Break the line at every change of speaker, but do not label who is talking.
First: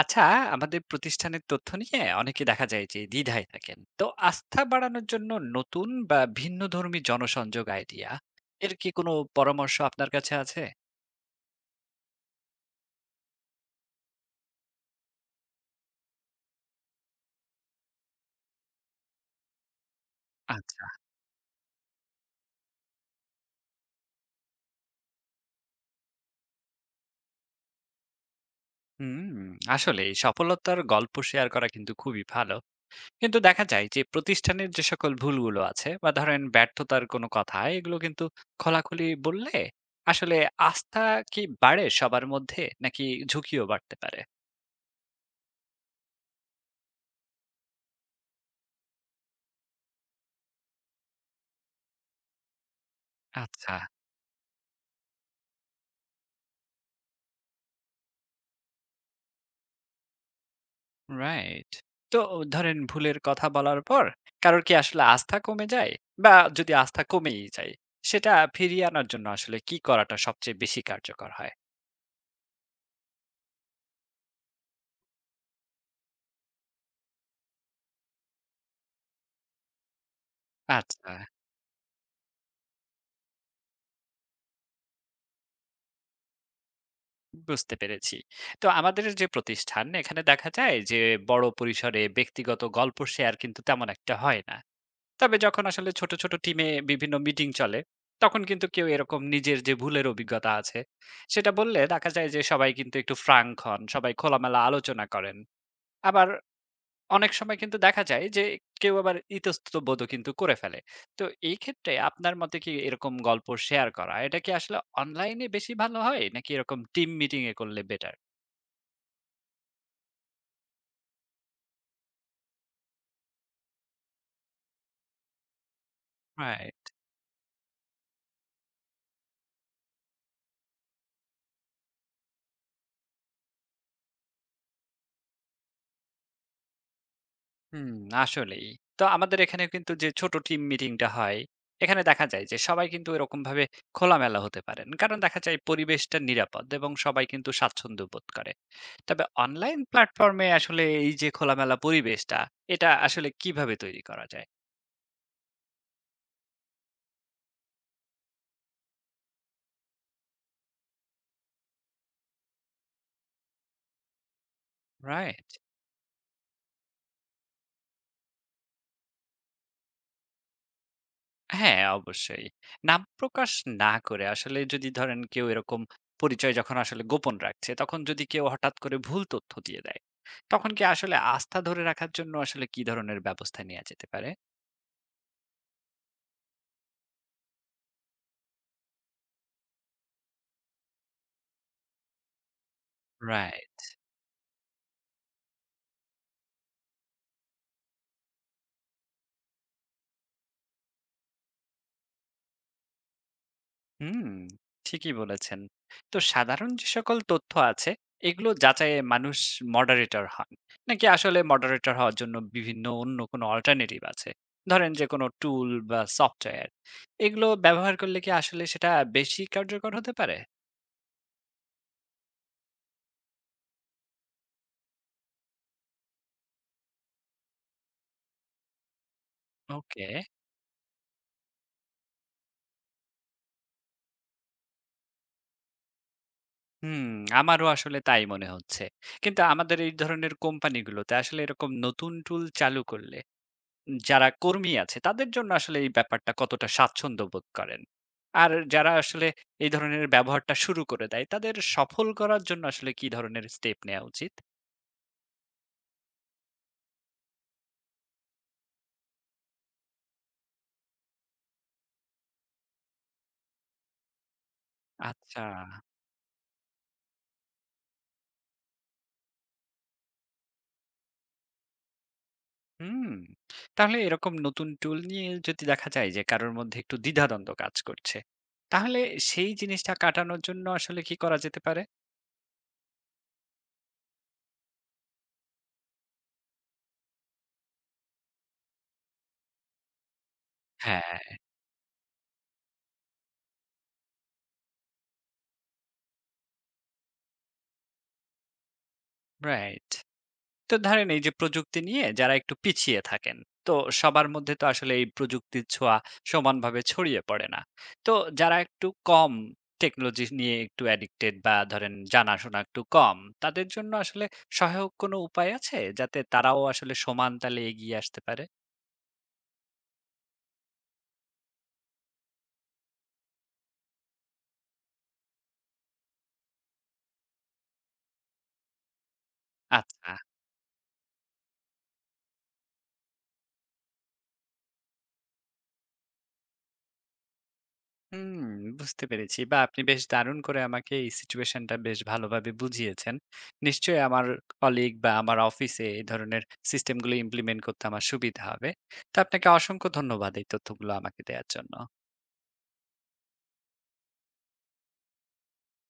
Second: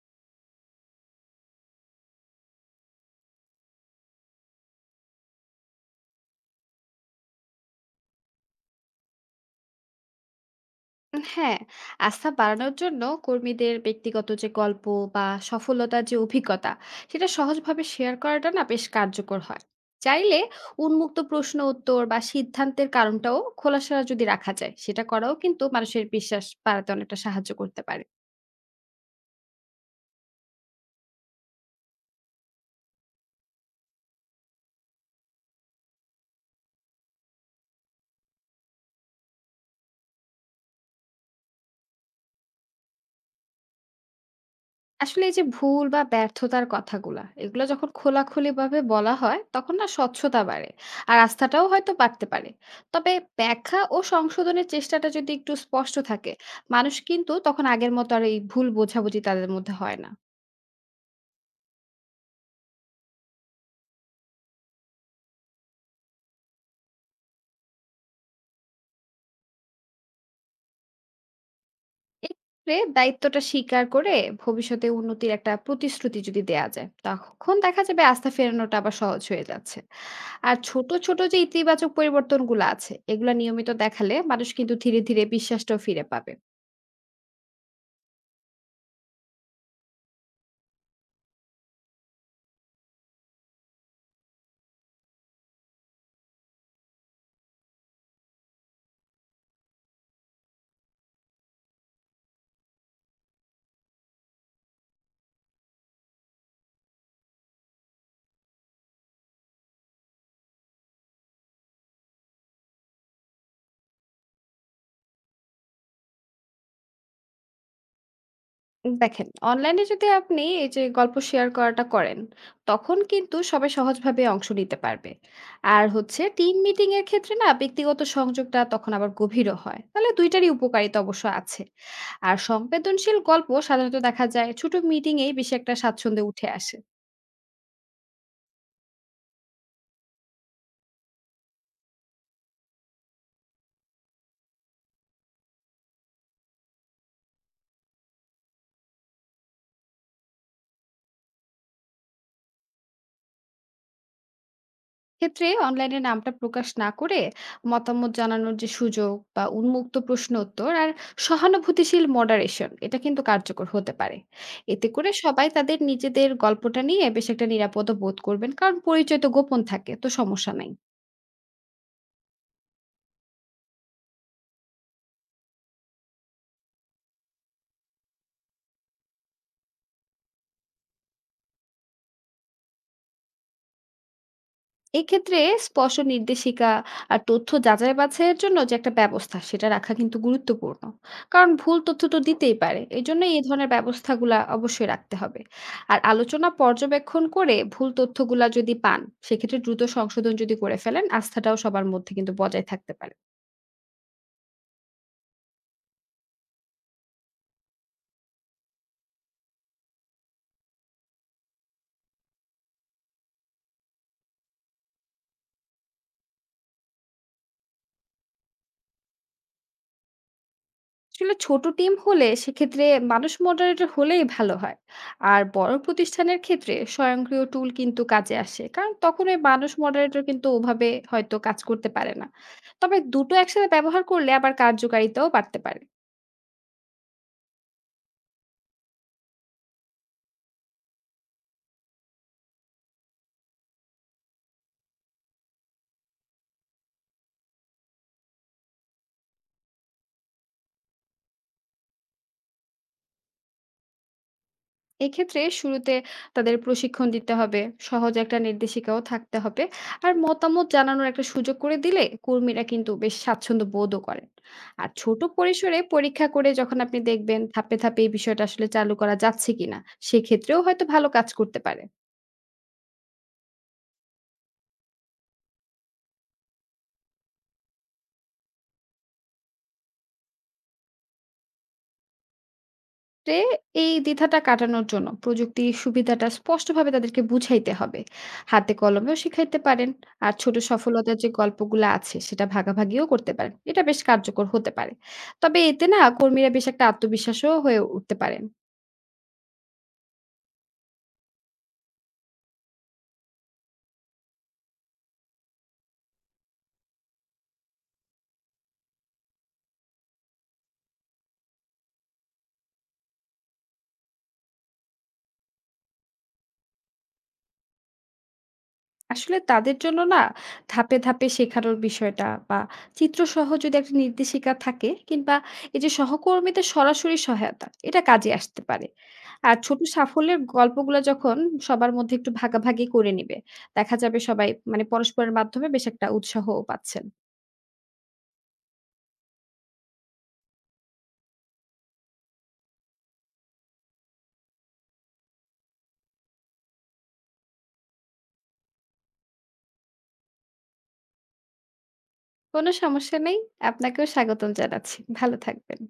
আচ্ছা, আমাদের প্রতিষ্ঠানের তথ্য নিয়ে অনেকে দেখা যায় যে দ্বিধায় থাকেন। তো আস্থা বাড়ানোর জন্য নতুন বা ভিন্নধর্মী জনসংযোগ আইডিয়া এর কি কোনো পরামর্শ আপনার কাছে আছে?
হ্যাঁ, আস্থা বাড়ানোর জন্য কর্মীদের ব্যক্তিগত যে গল্প বা সফলতার যে অভিজ্ঞতা সেটা সহজভাবে শেয়ার করাটা না বেশ কার্যকর হয়। চাইলে
আচ্ছা।
উন্মুক্ত প্রশ্ন উত্তর বা সিদ্ধান্তের কারণটাও খোলাসা যদি রাখা যায় সেটা করাও কিন্তু মানুষের বিশ্বাস বাড়াতে অনেকটা সাহায্য করতে পারে।
হুম। আসলে এই সফলতার গল্প শেয়ার করা কিন্তু খুবই ভালো, কিন্তু দেখা যায় যে প্রতিষ্ঠানের যে সকল ভুলগুলো আছে বা ধরেন ব্যর্থতার কোনো কথা, এগুলো কিন্তু খোলাখুলি বললে আসলে আস্থা কি বাড়ে সবার মধ্যে নাকি ঝুঁকিও বাড়তে পারে?
আসলে এই যে ভুল বা ব্যর্থতার কথাগুলা এগুলো যখন খোলাখুলি ভাবে বলা হয় তখন না স্বচ্ছতা বাড়ে, আর আস্থাটাও হয়তো বাড়তে পারে। তবে
আচ্ছা।
ব্যাখ্যা ও সংশোধনের চেষ্টাটা যদি একটু স্পষ্ট থাকে, মানুষ কিন্তু তখন আগের মতো আর এই ভুল বোঝাবুঝি তাদের মধ্যে হয় না।
রাইট। তো ধরেন ভুলের কথা বলার পর কারোর কি আসলে আস্থা কমে যায়? বা যদি আস্থা কমেই যায়, সেটা ফিরিয়ে আনার জন্য আসলে কি করাটা সবচেয়ে বেশি কার্যকর হয়?
এক্ষেত্রে দায়িত্বটা স্বীকার করে ভবিষ্যতে উন্নতির একটা প্রতিশ্রুতি যদি দেয়া যায়, তখন দেখা যাবে আস্থা ফেরানোটা আবার সহজ হয়ে যাচ্ছে। আর ছোট
আচ্ছা,
ছোট যে ইতিবাচক পরিবর্তনগুলো আছে এগুলো নিয়মিত দেখালে মানুষ কিন্তু ধীরে ধীরে বিশ্বাসটাও ফিরে পাবে।
বুঝতে পেরেছি। তো আমাদের যে প্রতিষ্ঠান, এখানে দেখা যায় যে বড় পরিসরে ব্যক্তিগত গল্প শেয়ার কিন্তু তেমন একটা হয় না। তবে যখন আসলে ছোট, ছোট টিমে বিভিন্ন মিটিং চলে, তখন কিন্তু কেউ এরকম নিজের যে ভুলের অভিজ্ঞতা আছে, সেটা বললে দেখা যায় যে সবাই কিন্তু একটু ফ্রাঙ্ক হন, সবাই খোলামেলা আলোচনা করেন। আবার অনেক সময় কিন্তু দেখা যায় যে কেউ আবার ইতস্ততবোধও কিন্তু করে ফেলে। তো এই ক্ষেত্রে আপনার মতে কি এরকম গল্প শেয়ার করা, এটা কি আসলে অনলাইনে বেশি ভালো হয়? নাকি এরকম টিম মিটিং এ করলে বেটার?
দেখেন, অনলাইনে যদি আপনি এই যে গল্প শেয়ার করাটা করেন, তখন কিন্তু সবাই সহজভাবে অংশ নিতে পারবে। আর হচ্ছে টিম
রাইট।
মিটিং এর ক্ষেত্রে না ব্যক্তিগত সংযোগটা তখন আবার গভীরও হয়। তাহলে ২ টারই উপকারিতা অবশ্য আছে। আর সংবেদনশীল গল্প সাধারণত দেখা যায় ছোট মিটিং এই বেশি একটা স্বাচ্ছন্দ্যে উঠে আসে।
হুম, আসলেই। তো আমাদের এখানে কিন্তু যে ছোট টিম মিটিংটা হয়, এখানে দেখা যায় যে সবাই কিন্তু এরকমভাবে খোলামেলা হতে পারেন। কারণ দেখা যায় পরিবেশটা নিরাপদ এবং সবাই কিন্তু স্বাচ্ছন্দ্য বোধ করে। তবে অনলাইন প্ল্যাটফর্মে আসলে এই যে খোলামেলা পরিবেশটা, এটা আসলে কিভাবে তৈরি করা যায়?
ক্ষেত্রে অনলাইনে নামটা প্রকাশ না করে মতামত জানানোর যে সুযোগ বা উন্মুক্ত প্রশ্ন উত্তর আর সহানুভূতিশীল মডারেশন এটা কিন্তু কার্যকর হতে পারে। এতে করে সবাই
রাইট।
তাদের নিজেদের গল্পটা নিয়ে বেশ একটা নিরাপদ বোধ করবেন, কারণ পরিচয় তো গোপন থাকে, তো সমস্যা নাই।
হ্যাঁ, অবশ্যই। নাম প্রকাশ না করে আসলে যদি ধরেন কেউ এরকম পরিচয় যখন আসলে গোপন রাখছে, তখন যদি কেউ হঠাৎ করে ভুল তথ্য দিয়ে দেয়, তখন কি আসলে আস্থা ধরে রাখার জন্য আসলে কি ধরনের ব্যবস্থা নেয়া যেতে পারে?
এক্ষেত্রে স্পষ্ট নির্দেশিকা আর তথ্য যাচাই বাছাইয়ের জন্য যে একটা ব্যবস্থা সেটা রাখা কিন্তু গুরুত্বপূর্ণ। কারণ ভুল তথ্য তো দিতেই পারে, এই জন্য এই ধরনের
রাইট।
ব্যবস্থাগুলা অবশ্যই রাখতে হবে। আর আলোচনা পর্যবেক্ষণ করে ভুল তথ্যগুলা যদি পান, সেক্ষেত্রে দ্রুত সংশোধন যদি করে ফেলেন আস্থাটাও সবার মধ্যে কিন্তু বজায় থাকতে পারে।
হুম, ঠিকই বলেছেন। তো সাধারণ যে সকল তথ্য আছে, এগুলো যাচাইয়ে মানুষ মডারেটর হন? নাকি আসলে মডারেটর হওয়ার জন্য বিভিন্ন অন্য কোনো অল্টারনেটিভ আছে? ধরেন যে কোনো টুল বা সফটওয়্যার, এগুলো ব্যবহার করলে কি আসলে সেটা বেশি কার্যকর হতে পারে?
আসলে ছোট টিম হলে সেক্ষেত্রে মানুষ মডারেটর হলেই ভালো হয়। আর বড় প্রতিষ্ঠানের ক্ষেত্রে স্বয়ংক্রিয় টুল কিন্তু কাজে আসে, কারণ তখন ওই মানুষ
ওকে।
মডারেটর কিন্তু ওভাবে হয়তো কাজ করতে পারে না। তবে দুটো একসাথে ব্যবহার করলে আবার কার্যকারিতাও বাড়তে পারে।
হুম, আমারও আসলে তাই মনে হচ্ছে। কিন্তু আমাদের এই ধরনের কোম্পানিগুলোতে আসলে এরকম নতুন টুল চালু করলে যারা কর্মী আছে তাদের জন্য আসলে এই ব্যাপারটা কতটা স্বাচ্ছন্দ্য বোধ করেন? আর যারা আসলে এই ধরনের ব্যবহারটা শুরু করে দেয় তাদের সফল করার জন্য আসলে কি ধরনের স্টেপ নেয়া উচিত?
এক্ষেত্রে শুরুতে তাদের প্রশিক্ষণ দিতে হবে, সহজ একটা নির্দেশিকাও থাকতে হবে। আর মতামত জানানোর একটা সুযোগ করে দিলে কর্মীরা কিন্তু বেশ স্বাচ্ছন্দ্য বোধও করেন। আর ছোট
আচ্ছা,
পরিসরে পরীক্ষা করে যখন আপনি দেখবেন ধাপে ধাপে এই বিষয়টা আসলে চালু করা যাচ্ছে কিনা, সেক্ষেত্রেও হয়তো ভালো কাজ করতে পারে।
হুম। তাহলে এরকম নতুন টুল নিয়ে যদি দেখা যায় যে কারোর মধ্যে একটু দ্বিধাদ্বন্দ্ব কাজ করছে, তাহলে সেই জিনিসটা কাটানোর জন্য আসলে কি করা যেতে পারে?
রে এই দ্বিধাটা কাটানোর জন্য প্রযুক্তির সুবিধাটা স্পষ্টভাবে তাদেরকে বুঝাইতে হবে। হাতে কলমেও শিখাইতে পারেন। আর ছোট সফলতার
হ্যাঁ,
যে গল্পগুলা আছে সেটা ভাগাভাগিও করতে পারেন। এটা বেশ কার্যকর হতে পারে। তবে এতে না কর্মীরা বেশ একটা আত্মবিশ্বাসও হয়ে উঠতে পারেন।
রাইট। তো ধরেন এই যে প্রযুক্তি নিয়ে যারা একটু পিছিয়ে থাকেন, তো সবার মধ্যে তো আসলে এই প্রযুক্তির ছোঁয়া সমানভাবে ছড়িয়ে পড়ে না। তো যারা একটু কম, টেকনোলজি নিয়ে একটু অ্যাডিক্টেড বা ধরেন জানাশোনা একটু কম, তাদের জন্য আসলে সহায়ক কোনো উপায় আছে যাতে তারাও আসলে সমান তালে এগিয়ে আসতে পারে?
আসলে তাদের জন্য না ধাপে ধাপে শেখানোর বিষয়টা বা চিত্রসহ যদি একটা নির্দেশিকা থাকে, কিংবা এই যে সহকর্মীদের সরাসরি সহায়তা, এটা কাজে আসতে পারে। আর ছোট
আচ্ছা।
সাফল্যের গল্পগুলো যখন সবার মধ্যে একটু ভাগাভাগি করে নিবে, দেখা যাবে সবাই মানে পরস্পরের মাধ্যমে বেশ একটা উৎসাহও পাচ্ছেন।
হুম, বুঝতে পেরেছি। বা আপনি বেশ দারুণ করে আমাকে এই সিচুয়েশনটা বেশ ভালোভাবে বুঝিয়েছেন। নিশ্চয়ই আমার কলিগ বা আমার অফিসে এ ধরনের সিস্টেমগুলো ইমপ্লিমেন্ট করতে আমার সুবিধা হবে। তো আপনাকে অসংখ্য ধন্যবাদ এই তথ্যগুলো আমাকে দেয়ার জন্য।
কোনো সমস্যা নেই, আপনাকেও স্বাগতম জানাচ্ছি। ভালো থাকবেন।